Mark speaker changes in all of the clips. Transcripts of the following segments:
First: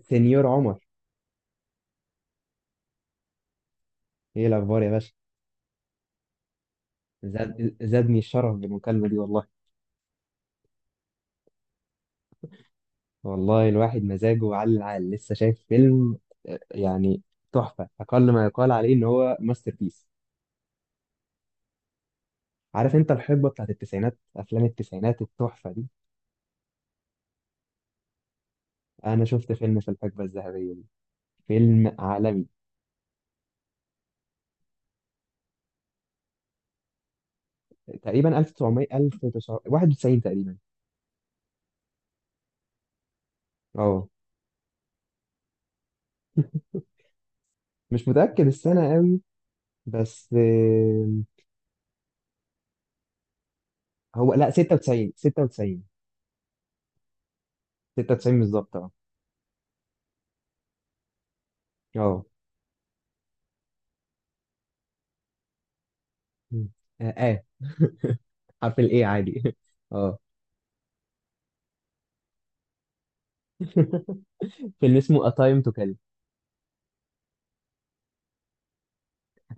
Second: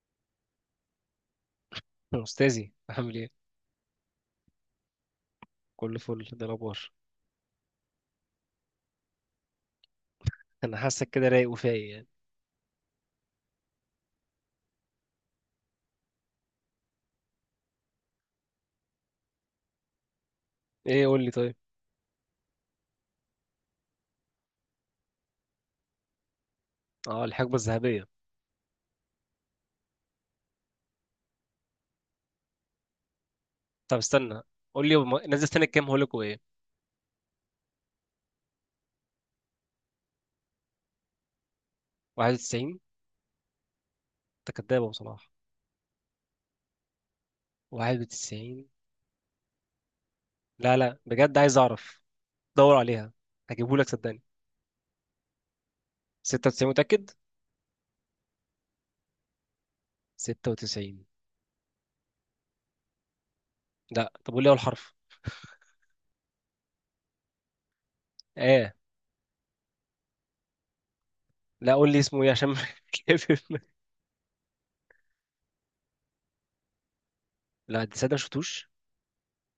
Speaker 1: سنيور عمر،
Speaker 2: أستاذي عامل إيه؟
Speaker 1: ايه الاخبار يا باشا؟
Speaker 2: كل فل ده الأخبار.
Speaker 1: زادني الشرف بالمكالمه دي والله.
Speaker 2: أنا حاسك كده رايق وفايق يعني.
Speaker 1: والله الواحد مزاجه على العال، لسه شايف فيلم آه، يعني تحفه، اقل ما يقال عليه ان هو ماستر بيس.
Speaker 2: إيه قول لي طيب؟
Speaker 1: عارف انت الحقبه بتاعت التسعينات، افلام التسعينات التحفه دي،
Speaker 2: أه، الحقبة الذهبية.
Speaker 1: انا شفت فيلم في الحقبه الذهبيه دي، فيلم عالمي.
Speaker 2: طب استنى، قول لي نزل سنة كام هقول لك وإيه؟
Speaker 1: تقريبا 1900 1991 تقريبا.
Speaker 2: 91.
Speaker 1: اه
Speaker 2: أنت كداب يا أبو صلاح.
Speaker 1: مش متاكد
Speaker 2: 91.
Speaker 1: السنه قوي، بس
Speaker 2: لا لا،
Speaker 1: آه،
Speaker 2: بجد عايز أعرف. دور عليها، هجيبه لك صدقني.
Speaker 1: هو لا 96. 96.
Speaker 2: 96 متأكد؟
Speaker 1: 96 بالظبط، اه.
Speaker 2: 96.
Speaker 1: اه.
Speaker 2: لا، طب قول لي أول حرف.
Speaker 1: مم. اه. آه.
Speaker 2: آه.
Speaker 1: حرف الايه عادي. اه.
Speaker 2: لا، قول لي اسمه إيه عشان كيف.
Speaker 1: فيلم اسمه A Time to Kill.
Speaker 2: لا دي صدق ما شفتوش.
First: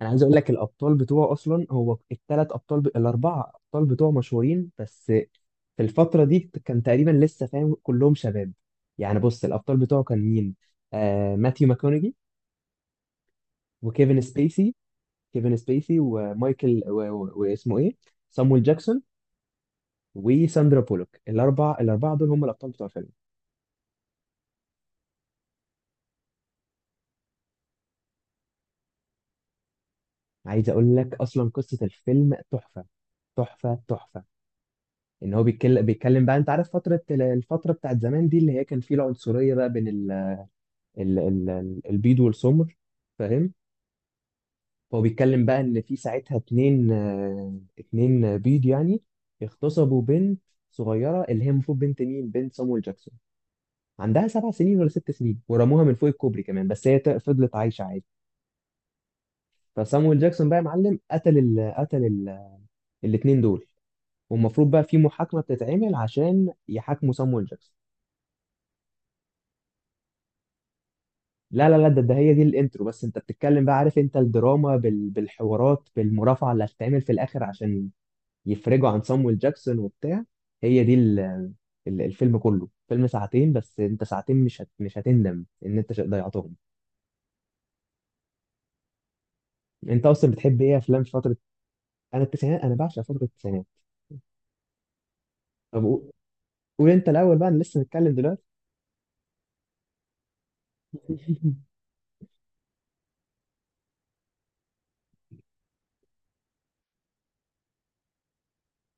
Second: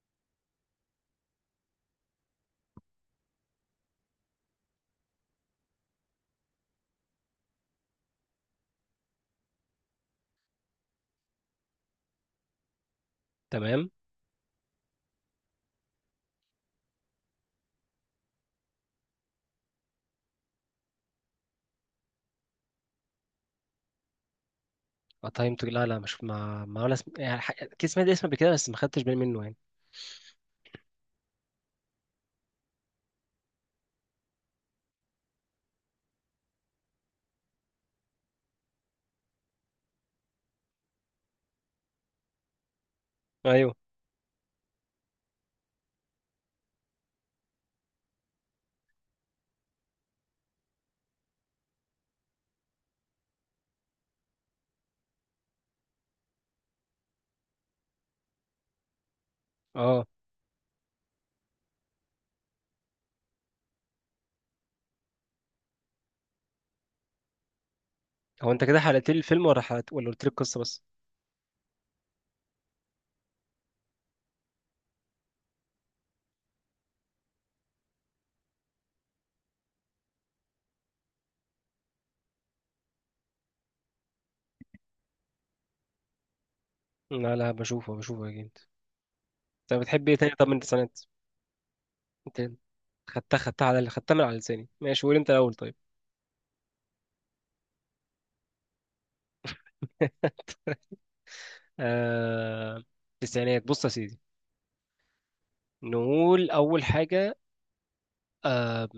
Speaker 1: انا عايز اقول لك الابطال بتوعه اصلا، هو الاربعه ابطال بتوعه مشهورين، بس في الفتره دي كان تقريبا لسه فاهم كلهم شباب. يعني بص، الابطال بتوعه كان مين؟ ماثيو ماكونيجي،
Speaker 2: تمام.
Speaker 1: وكيفن سبيسي. كيفن سبيسي ومايكل و... و... واسمه ايه، سامويل جاكسون، وساندرا بولوك. الاربعه دول هم الابطال بتوع الفيلم.
Speaker 2: اه، تايم تو، لا لا مش ما ولا اسم، يعني كان سمعت اسمه قبل كده بس ما خدتش بالي منه يعني.
Speaker 1: عايز اقول لك اصلا قصه الفيلم تحفه، تحفه تحفه. ان هو بيتكلم بقى، انت عارف فتره الفتره بتاعت زمان دي اللي هي كان فيه العنصريه بقى بين البيض والسمر، فاهم؟
Speaker 2: ايوه.
Speaker 1: هو بيتكلم بقى ان في ساعتها اتنين، اتنين بيض يعني، اغتصبوا بنت صغيره اللي هي المفروض بنت مين، بنت صامويل جاكسون، عندها سبع سنين ولا ست سنين، ورموها من فوق الكوبري كمان، بس هي فضلت عايشه عادي.
Speaker 2: اه،
Speaker 1: فصامويل جاكسون بقى يا معلم قتل ال الاتنين دول. والمفروض بقى في محاكمه بتتعمل عشان يحاكموا صامويل جاكسون.
Speaker 2: هو انت كده حلقت لي الفيلم ولا حلقت ولا قلت لي القصه بس؟
Speaker 1: لا لا لا ده, ده هي دي الانترو بس. انت بتتكلم بقى، عارف انت الدراما بالحوارات، بالمرافعه اللي هتتعمل في الاخر عشان يفرجوا عن صامويل جاكسون وبتاع. هي دي ال... ال- الفيلم كله فيلم ساعتين، بس انت ساعتين مش هتندم ان انت ضيعتهم.
Speaker 2: لا لا، بشوفه بشوفه اكيد. انت
Speaker 1: انت
Speaker 2: بتحب ايه تاني
Speaker 1: اصلا
Speaker 2: طب من
Speaker 1: بتحب ايه
Speaker 2: التسعينات؟
Speaker 1: افلام في فتره؟ انا
Speaker 2: انت
Speaker 1: التسعينات، انا بعشق فتره
Speaker 2: خدتها
Speaker 1: التسعينات.
Speaker 2: خدتها على خدتها من على لساني، ماشي قول انت الاول طيب.
Speaker 1: طب قو- قول انت الاول بقى، انا لسه متكلم دلوقتي.
Speaker 2: آه... التسعينات بص يا سيدي، نقول اول حاجه، آه...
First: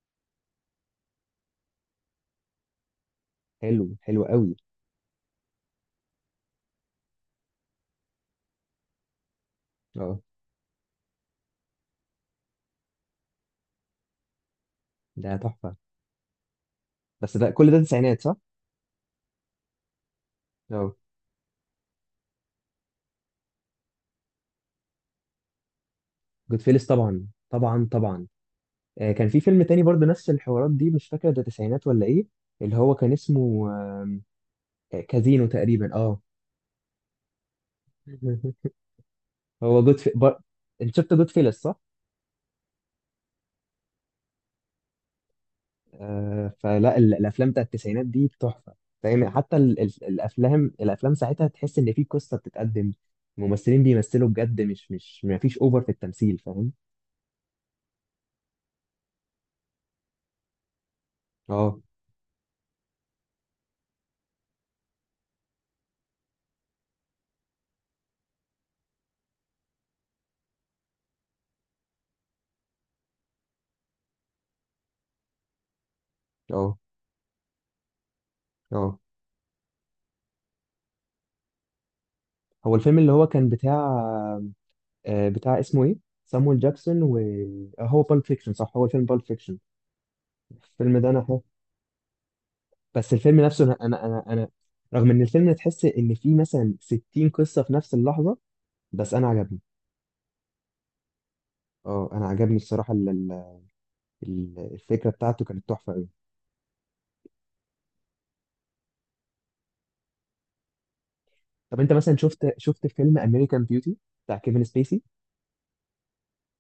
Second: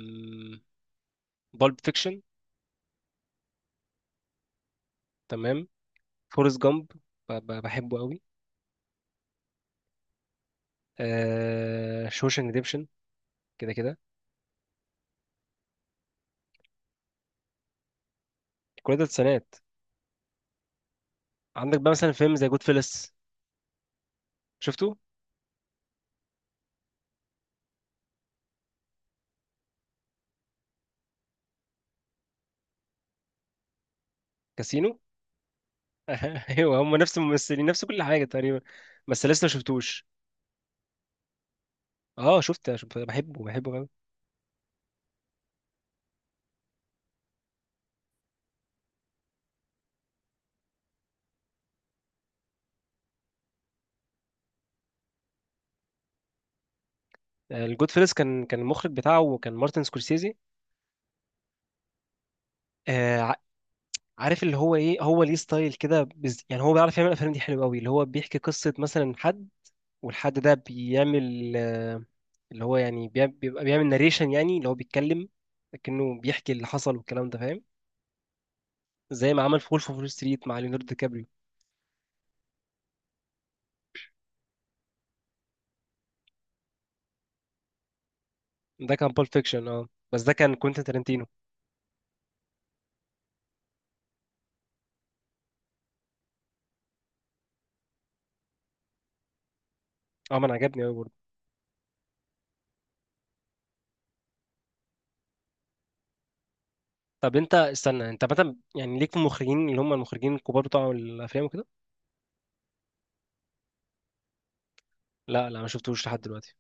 Speaker 2: بالب فيكشن.
Speaker 1: حلو، حلو قوي.
Speaker 2: تمام. فورست جامب، بحبه قوي.
Speaker 1: اه
Speaker 2: شوشنج ريديمشن. كده كده،
Speaker 1: ده تحفه. بس ده كل ده تسعينات صح؟
Speaker 2: كل ده التسعينات.
Speaker 1: اه.
Speaker 2: عندك بقى مثلا فيلم زي جود فيلس شفته.
Speaker 1: جود فيلس طبعا طبعا طبعا. كان في فيلم تاني برضه نفس الحوارات دي، مش فاكر ده تسعينات ولا ايه، اللي هو كان اسمه
Speaker 2: كاسينو.
Speaker 1: كازينو تقريبا، اه.
Speaker 2: ايوه هم نفس الممثلين نفس كل حاجه تقريبا، بس لسه ما
Speaker 1: هو جود
Speaker 2: شفتوش.
Speaker 1: في... بر... انت شفت جود فيلس صح؟
Speaker 2: اه شفت شفت بحبه بحبه قوي.
Speaker 1: فلا الافلام بتاعت التسعينات دي تحفه، فاهم؟ حتى ال... ال... الافلام الافلام ساعتها تحس ان في قصه بتتقدم، الممثلين بيمثلوا بجد، مش مش ما فيش اوفر في التمثيل، فاهم؟
Speaker 2: الجود فيلس كان المخرج بتاعه كان مارتن سكورسيزي.
Speaker 1: اه.
Speaker 2: آه ع- عارف اللي هو ايه، هو ليه ستايل كده يعني هو بيعرف يعمل الافلام دي حلو قوي، اللي هو بيحكي قصه مثلا حد، والحد ده بيعمل، اللي هو يعني بيبقى بيعمل ناريشن، يعني اللي هو بيتكلم لكنه بيحكي اللي
Speaker 1: اه.
Speaker 2: حصل والكلام ده فاهم.
Speaker 1: اه.
Speaker 2: زي ما عمل في وولف اوف وول ستريت مع ليوناردو دي كابريو.
Speaker 1: هو الفيلم اللي هو كان بتاع بتاع اسمه ايه، سامويل جاكسون و هو بالب فيكشن صح، هو
Speaker 2: ده
Speaker 1: فيلم
Speaker 2: كان
Speaker 1: بالب
Speaker 2: بول
Speaker 1: فيكشن.
Speaker 2: فيكشن، اه، بس ده كان كوينتين
Speaker 1: الفيلم ده انا،
Speaker 2: تارانتينو.
Speaker 1: بس الفيلم نفسه أنا رغم ان الفيلم تحس ان فيه مثلا 60 قصة في نفس اللحظة، بس انا عجبني.
Speaker 2: اه ما انا عجبني قوي.
Speaker 1: اه انا عجبني الصراحة، الفكرة بتاعته كانت تحفة قوي.
Speaker 2: طب انت استنى، انت مثلا يعني ليك في المخرجين اللي هم المخرجين الكبار بتوع الافلام وكده؟
Speaker 1: طب انت مثلا شفت فيلم امريكان بيوتي، بتاع كيفن سبيسي.
Speaker 2: لا لا ما شفتوش لحد دلوقتي،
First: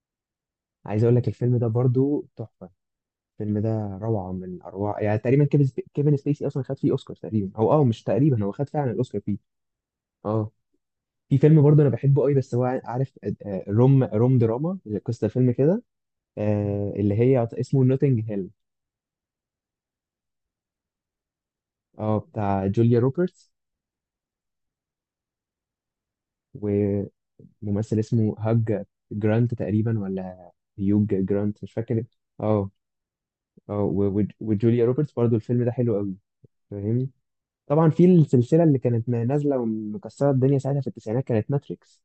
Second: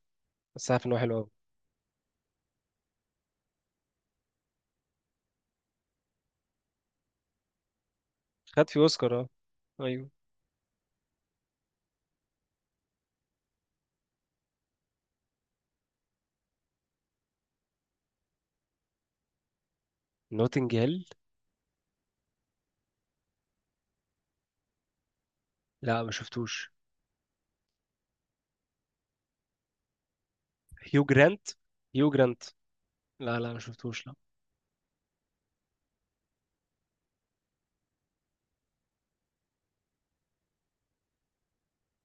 Speaker 2: بس عارف ان هو
Speaker 1: عايز
Speaker 2: حلو
Speaker 1: اقول لك
Speaker 2: قوي.
Speaker 1: الفيلم ده برضو تحفة. الفيلم ده روعة من اروع، يعني تقريبا كيفن سبيسي اصلا خد فيه اوسكار تقريبا، او اه مش تقريبا، هو خد
Speaker 2: خد فيه
Speaker 1: فعلا
Speaker 2: اوسكار،
Speaker 1: الاوسكار
Speaker 2: اه.
Speaker 1: فيه.
Speaker 2: ايوه.
Speaker 1: اه. في فيلم برضه انا بحبه قوي، بس هو عارف، روم دراما. قصة الفيلم كده، اللي هي اسمه نوتنج هيل.
Speaker 2: نوتنج هيل.
Speaker 1: اه بتاع جوليا روبرتس،
Speaker 2: لا ما شفتوش.
Speaker 1: وممثل اسمه هاج جرانت تقريبا، ولا
Speaker 2: هيو
Speaker 1: هيوج
Speaker 2: جرانت،
Speaker 1: جرانت مش فاكر.
Speaker 2: هيو جرانت.
Speaker 1: اه.
Speaker 2: لا لا ما
Speaker 1: اه
Speaker 2: شفتوش لا.
Speaker 1: و- و- وجوليا روبرتس برضو، الفيلم ده حلو قوي، فاهمني؟ طبعا في السلسله اللي كانت نازله ومكسره الدنيا ساعتها في التسعينات، كانت ماتريكس.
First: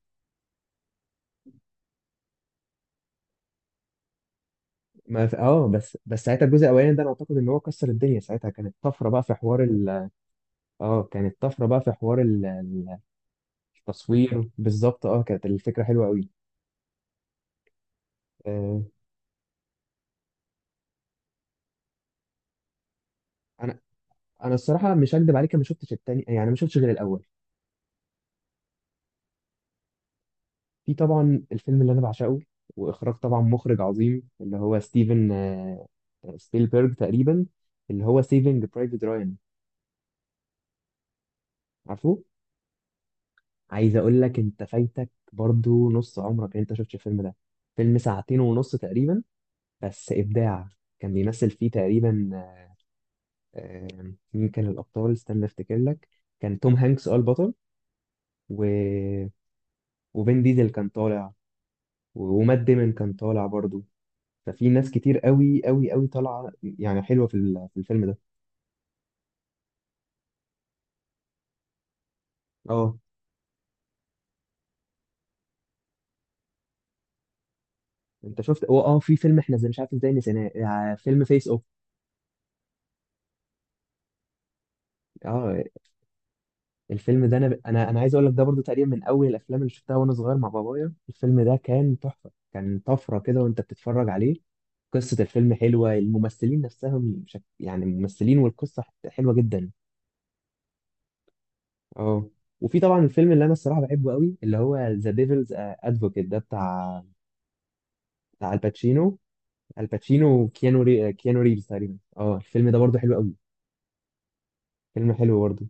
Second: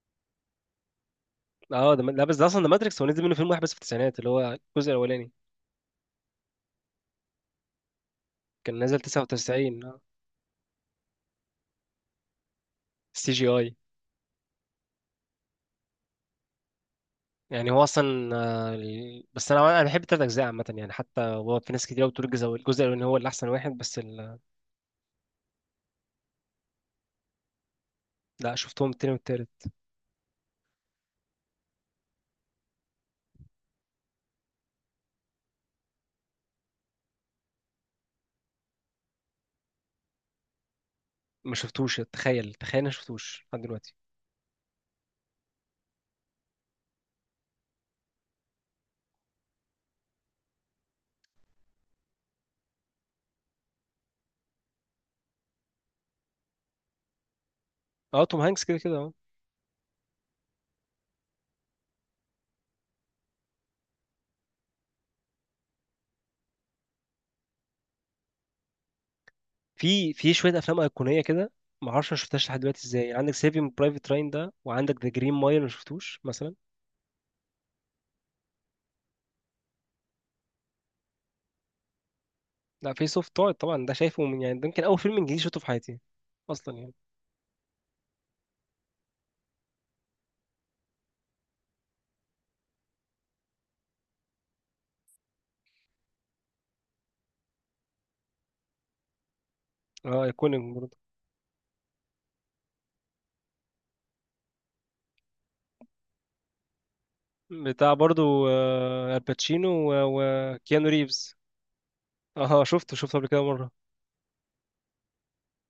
Speaker 2: اه ده، لا بس ده اصلا ده ماتريكس، هو نزل منه فيلم واحد بس في التسعينات اللي هو الجزء
Speaker 1: ما
Speaker 2: الاولاني.
Speaker 1: ف... اه بس ساعتها الجزء الاولاني ده انا اعتقد ان هو كسر الدنيا، ساعتها كانت
Speaker 2: كان نازل
Speaker 1: طفره بقى في حوار
Speaker 2: 99.
Speaker 1: اه كانت طفره بقى في حوار
Speaker 2: سي جي اي.
Speaker 1: التصوير، بالظبط. اه كانت الفكره حلوه قوي.
Speaker 2: يعني هو اصلا،
Speaker 1: آه،
Speaker 2: بس انا بحب التلات اجزاء عامه يعني، حتى هو في ناس كتير بتقول الجزء الاولاني هو اللي احسن واحد
Speaker 1: انا،
Speaker 2: بس
Speaker 1: الصراحه مش هكدب عليك، أنا ما شفتش التاني، يعني ما شفتش غير الاول.
Speaker 2: لا شفتهم التاني والتالت.
Speaker 1: في طبعا الفيلم اللي انا بعشقه، واخراج طبعا مخرج عظيم اللي هو ستيفن، سبيلبرج تقريبا، اللي هو سيفنج برايفت رايان.
Speaker 2: ما شفتوش،
Speaker 1: عارفه،
Speaker 2: تخيل تخيل انا ما شفتوش لحد دلوقتي.
Speaker 1: عايز اقول لك انت فايتك برضو نص عمرك إن انت شفتش الفيلم ده. فيلم ساعتين ونص تقريبا، بس ابداع. كان بيمثل فيه تقريبا، مين كان الابطال، استنى افتكر لك. كان توم هانكس اه البطل،
Speaker 2: اه، توم هانكس
Speaker 1: و...
Speaker 2: كده كده اه.
Speaker 1: وفين ديزل كان طالع، ومات ديمون كان طالع برضو. ففي ناس كتير قوي قوي قوي طالعه يعني، حلوه في في الفيلم ده.
Speaker 2: في شويه افلام ايقونيه كده، ما اعرفش ما شفتهاش لحد دلوقتي،
Speaker 1: اه.
Speaker 2: ازاي عندك سيفينج برايفت راين ده وعندك ذا جرين مايل ما شفتوش مثلا.
Speaker 1: انت شفت هو، اه في فيلم احنا زي مش عارف ازاي نسيناه، فيلم فيس اوف.
Speaker 2: لا، فيس اوف تقعد طبعا، ده شايفه من يعني، ده يمكن اول فيلم انجليزي شفته
Speaker 1: اه
Speaker 2: في حياتي اصلا يعني.
Speaker 1: الفيلم ده انا انا انا عايز اقول لك ده برضو تقريبا من اول الافلام اللي شفتها وانا صغير مع بابايا، الفيلم ده كان تحفه، كان طفره كده وانت بتتفرج عليه. قصه الفيلم حلوه، الممثلين نفسهم يعني الممثلين والقصه حلوه جدا.
Speaker 2: اه ايكونيك برضه.
Speaker 1: اه. وفي طبعا الفيلم اللي انا الصراحه بحبه قوي، اللي هو ذا ديفلز ادفوكيت ده بتاع،
Speaker 2: بتاع برضه،
Speaker 1: بتاع الباتشينو.
Speaker 2: الباتشينو و-
Speaker 1: الباتشينو
Speaker 2: وكيانو ريفز.
Speaker 1: كيانو ريفز تقريبا، اه.
Speaker 2: اه
Speaker 1: الفيلم ده
Speaker 2: شفته
Speaker 1: برضه حلو
Speaker 2: شفته قبل
Speaker 1: قوي.
Speaker 2: كده مره.
Speaker 1: فيلم حلو برضه.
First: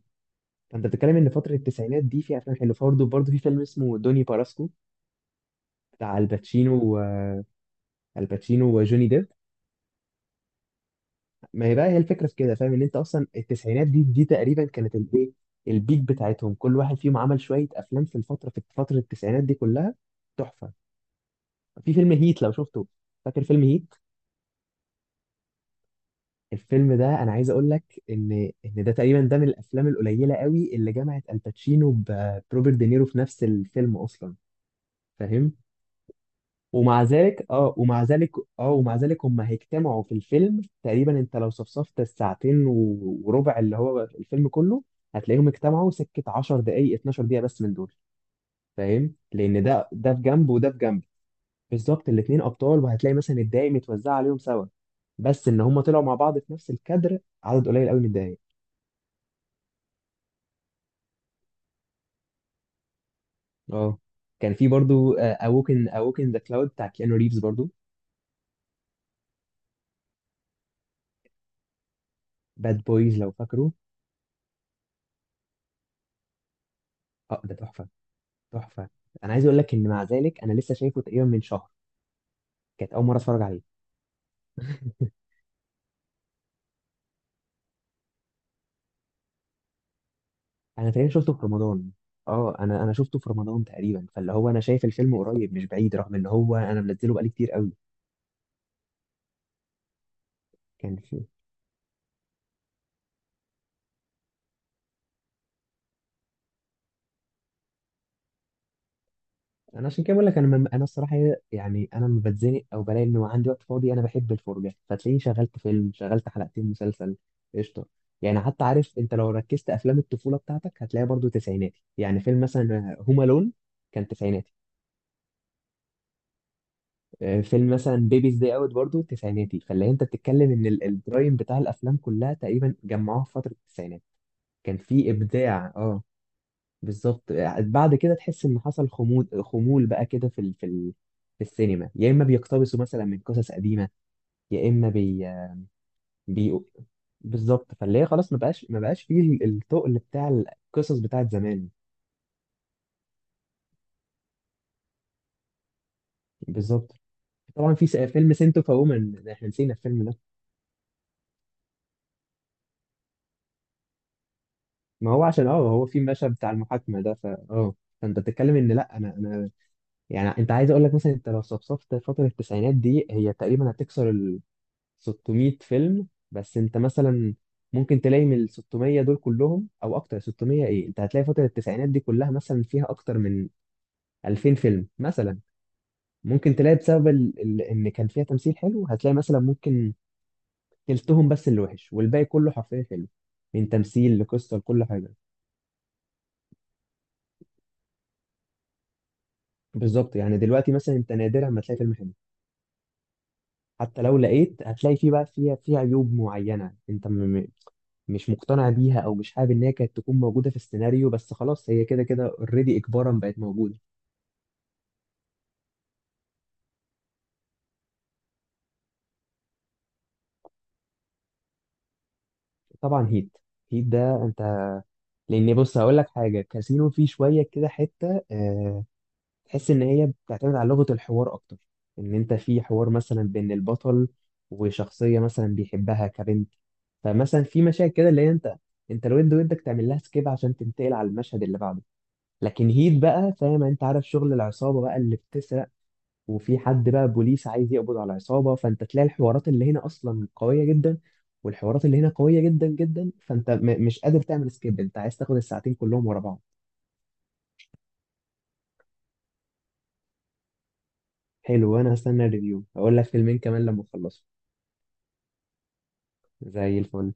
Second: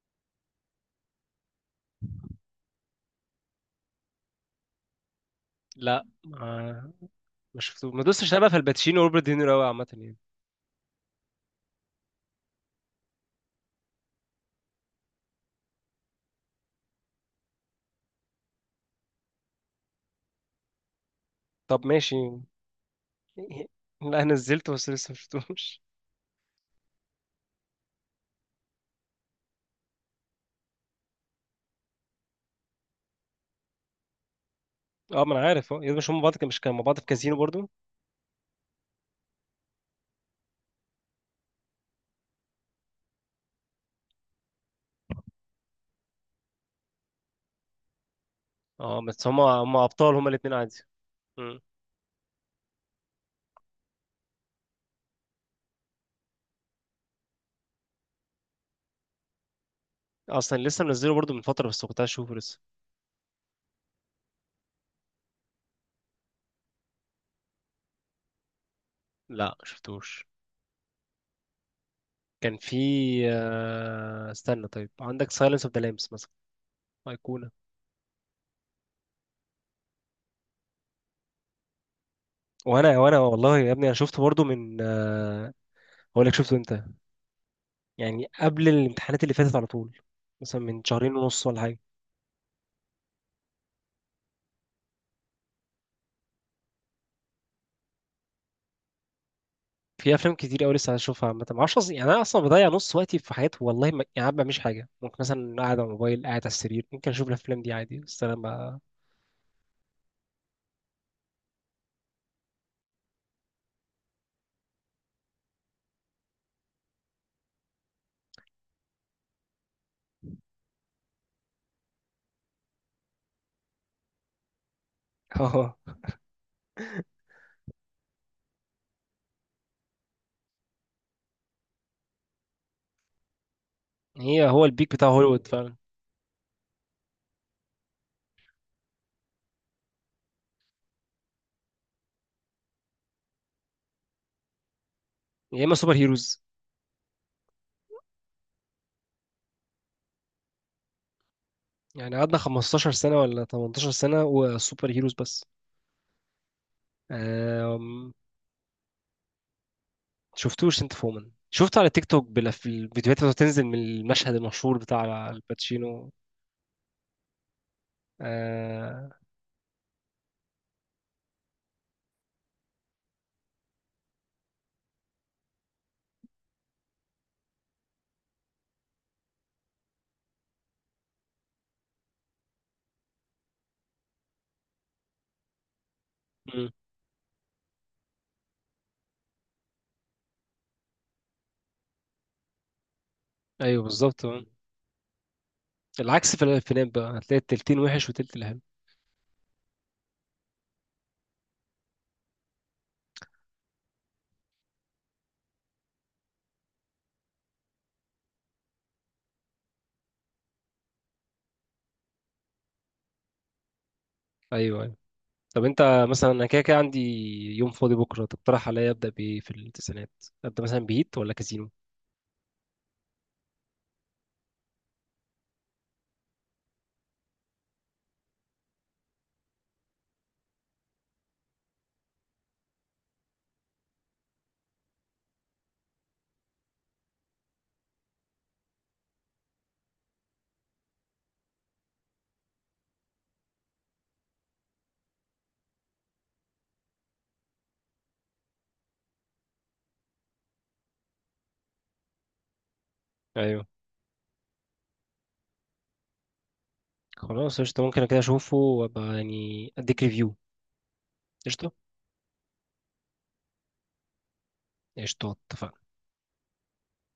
Speaker 1: فانت بتتكلم ان فتره التسعينات دي في افلام حلوه. برضه في فيلم اسمه دوني باراسكو،
Speaker 2: لا
Speaker 1: بتاع
Speaker 2: ما
Speaker 1: الباتشينو
Speaker 2: ما شفته ما دوستش، انا بقى في
Speaker 1: الباتشينو
Speaker 2: الباتشينو
Speaker 1: وجوني
Speaker 2: وروبرت
Speaker 1: ديب.
Speaker 2: دينيرو قوي عامه يعني.
Speaker 1: ما هي بقى هي الفكره في كده، فاهم؟ ان انت اصلا التسعينات دي تقريبا كانت الايه، البيك بتاعتهم، كل واحد فيهم عمل شويه افلام في الفتره، في فتره التسعينات دي كلها تحفه.
Speaker 2: طب
Speaker 1: في فيلم
Speaker 2: ماشي.
Speaker 1: هيت لو شفته، فاكر فيلم هيت؟
Speaker 2: لا أنا نزلته بس لسه ما شفتوش.
Speaker 1: الفيلم ده انا عايز اقول لك ان ان ده تقريبا ده من الافلام القليله قوي اللي جمعت الباتشينو ب- بروبرت دينيرو في نفس الفيلم اصلا،
Speaker 2: اه ما انا
Speaker 1: فاهم؟
Speaker 2: عارف، اه، يا مش هم بعض مش كانوا مع بعض
Speaker 1: ومع
Speaker 2: في كازينو
Speaker 1: ذلك،
Speaker 2: برضو.
Speaker 1: اه ومع ذلك، اه ومع ذلك هم هيجتمعوا في الفيلم تقريبا. انت لو صفصفت الساعتين وربع اللي هو الفيلم كله، هتلاقيهم اجتمعوا سكه 10 دقائق، 12 دقيقه بس من دول.
Speaker 2: اه
Speaker 1: فاهم؟
Speaker 2: بس هم
Speaker 1: لان
Speaker 2: هم
Speaker 1: ده
Speaker 2: ابطال
Speaker 1: ده في
Speaker 2: هم
Speaker 1: جنب
Speaker 2: الاثنين
Speaker 1: وده في
Speaker 2: عادي.
Speaker 1: جنب.
Speaker 2: مم.
Speaker 1: بالظبط، الاتنين ابطال، وهتلاقي مثلا الدقايق متوزعه عليهم سوا، بس ان هم طلعوا مع بعض في نفس الكادر عدد قليل قوي من الدقايق.
Speaker 2: اصلا لسه منزله برضو من فتره بس كنت عايز اشوفه لسه.
Speaker 1: اه. كان في برضو اوكن ذا كلاود بتاع كيانو ريفز برضو.
Speaker 2: لا شفتوش. كان في
Speaker 1: باد بويز لو فاكره.
Speaker 2: استنى طيب عندك سايلنس اوف ذا لامبس مثلا؟
Speaker 1: اه
Speaker 2: ايقونه.
Speaker 1: ده تحفه، تحفه. انا عايز اقول لك ان مع ذلك انا لسه شايفه تقريبا من شهر، كانت
Speaker 2: وانا
Speaker 1: اول مره
Speaker 2: وانا
Speaker 1: اتفرج
Speaker 2: والله
Speaker 1: عليه.
Speaker 2: يا ابني انا شفته برضو من هقول لك شفته امتى. يعني قبل الامتحانات اللي فاتت على طول، مثلا من
Speaker 1: انا تقريبا
Speaker 2: شهرين
Speaker 1: شفته في
Speaker 2: ونص ولا حاجه.
Speaker 1: رمضان. اه انا شفته في رمضان تقريبا، فاللي هو انا شايف الفيلم قريب مش بعيد، رغم ان هو انا منزله بقالي كتير قوي.
Speaker 2: في افلام كتير قوي لسه
Speaker 1: كان،
Speaker 2: هشوفها عامه، ما اعرفش يعني انا اصلا بضيع نص وقتي في حاجات، والله ما... يعني ما بعملش حاجه، ممكن مثلا قاعد على الموبايل قاعد على السرير ممكن اشوف الافلام دي عادي بس انا ما
Speaker 1: انا عشان كده بقول لك، انا الصراحه يعني انا لما بتزنق او بلاقي انه عندي وقت فاضي، انا بحب الفرجه، فتلاقيني شغلت فيلم، شغلت حلقتين مسلسل، قشطه. يعني حتى عارف انت لو ركزت افلام الطفوله بتاعتك هتلاقيها برضو تسعيناتي، يعني فيلم مثلا هوم الون كان تسعيناتي.
Speaker 2: اه،
Speaker 1: فيلم مثلا بيبيز داي اوت برضو تسعيناتي. فاللي انت بتتكلم ان البرايم بتاع الافلام كلها تقريبا جمعوها في فتره التسعينات.
Speaker 2: هي هو
Speaker 1: كان
Speaker 2: البيك بتاع
Speaker 1: في
Speaker 2: هوليوود
Speaker 1: ابداع
Speaker 2: فعلا.
Speaker 1: اه، بالظبط. بعد كده تحس ان حصل خمول، خمول بقى كده في في السينما، يا اما بيقتبسوا مثلا من قصص قديمه، يا اما بي,
Speaker 2: يا اما سوبر هيروز.
Speaker 1: بي... بالظبط. فاللي هي خلاص ما بقاش فيه التقل بتاع القصص بتاعت زمان.
Speaker 2: يعني قعدنا 15 سنه ولا 18 سنه وسوبر هيروز بس.
Speaker 1: بالظبت. طبعا في
Speaker 2: أم...
Speaker 1: فيلم سنتو فومن، احنا نسينا الفيلم ده.
Speaker 2: شفتوش انت فومن، شفته على تيك توك الفيديوهات اللي بتنزل من المشهد المشهور
Speaker 1: ما هو
Speaker 2: بتاع
Speaker 1: عشان اه هو في
Speaker 2: الباتشينو.
Speaker 1: مشهد بتاع المحاكمه ده، فا اه فانت بتتكلم ان، لا
Speaker 2: أه...
Speaker 1: انا انا يعني انت عايز اقول لك مثلا انت لو صفصفت فتره التسعينات دي، هي تقريبا هتكسر 600 فيلم. بس انت مثلا ممكن تلاقي من ال 600 دول كلهم او اكتر، 600 ايه، انت هتلاقي فترة التسعينات دي كلها مثلا فيها اكتر من 2000 فيلم مثلا. ممكن
Speaker 2: مم.
Speaker 1: تلاقي بسبب ان كان فيها تمثيل حلو، هتلاقي مثلا ممكن تلتهم بس اللي وحش، والباقي كله حرفيا حلو، من
Speaker 2: ايوه
Speaker 1: تمثيل
Speaker 2: بالظبط، آه.
Speaker 1: لقصة لكل حاجة.
Speaker 2: العكس في الافلام بقى هتلاقي التلتين وحش وتلت الحلو.
Speaker 1: بالظبط، يعني دلوقتي مثلا انت نادرا ما تلاقي فيلم حلو. حتى لو لقيت هتلاقي فيه بقى، فيها فيه عيوب معينة انت م- مش مقتنع بيها، او مش حابب ان هي كانت تكون موجودة في السيناريو، بس خلاص هي كده كده اوريدي اجبارا بقت موجودة.
Speaker 2: ايوه أيوه. طب انت مثلا انا كده كده عندي يوم فاضي بكره، تقترح عليا ابدا بايه في التسعينات؟ ابدا مثلا بهيت ولا كازينو؟
Speaker 1: طبعا هيت. ده انت، لان بص هقول لك حاجة، كاسينو فيه شوية كده حتة تحس ان هي بتعتمد على لغة الحوار اكتر. ان انت في حوار مثلا بين البطل وشخصية مثلا بيحبها كبنت، فمثلا في مشاهد كده اللي هي انت الود ودك تعمل لها سكيب عشان تنتقل على المشهد اللي بعده. لكن هيت بقى فاهم، انت عارف شغل العصابه بقى اللي بتسرق، وفي حد بقى بوليس عايز يقبض على العصابه، فانت تلاقي الحوارات اللي هنا اصلا قويه جدا، والحوارات اللي هنا قويه جدا جدا، فانت
Speaker 2: ايوه.
Speaker 1: مش قادر تعمل سكيب، انت عايز تاخد الساعتين كلهم ورا بعض.
Speaker 2: خلاص قشطه ممكن كده اشوفه وابقى يعني اديك ريفيو. قشطه،
Speaker 1: حلو، وانا هستنى الريفيو، هقول لك فيلمين كمان لما اخلصهم.
Speaker 2: قشطه اتفقنا.
Speaker 1: زي الفل.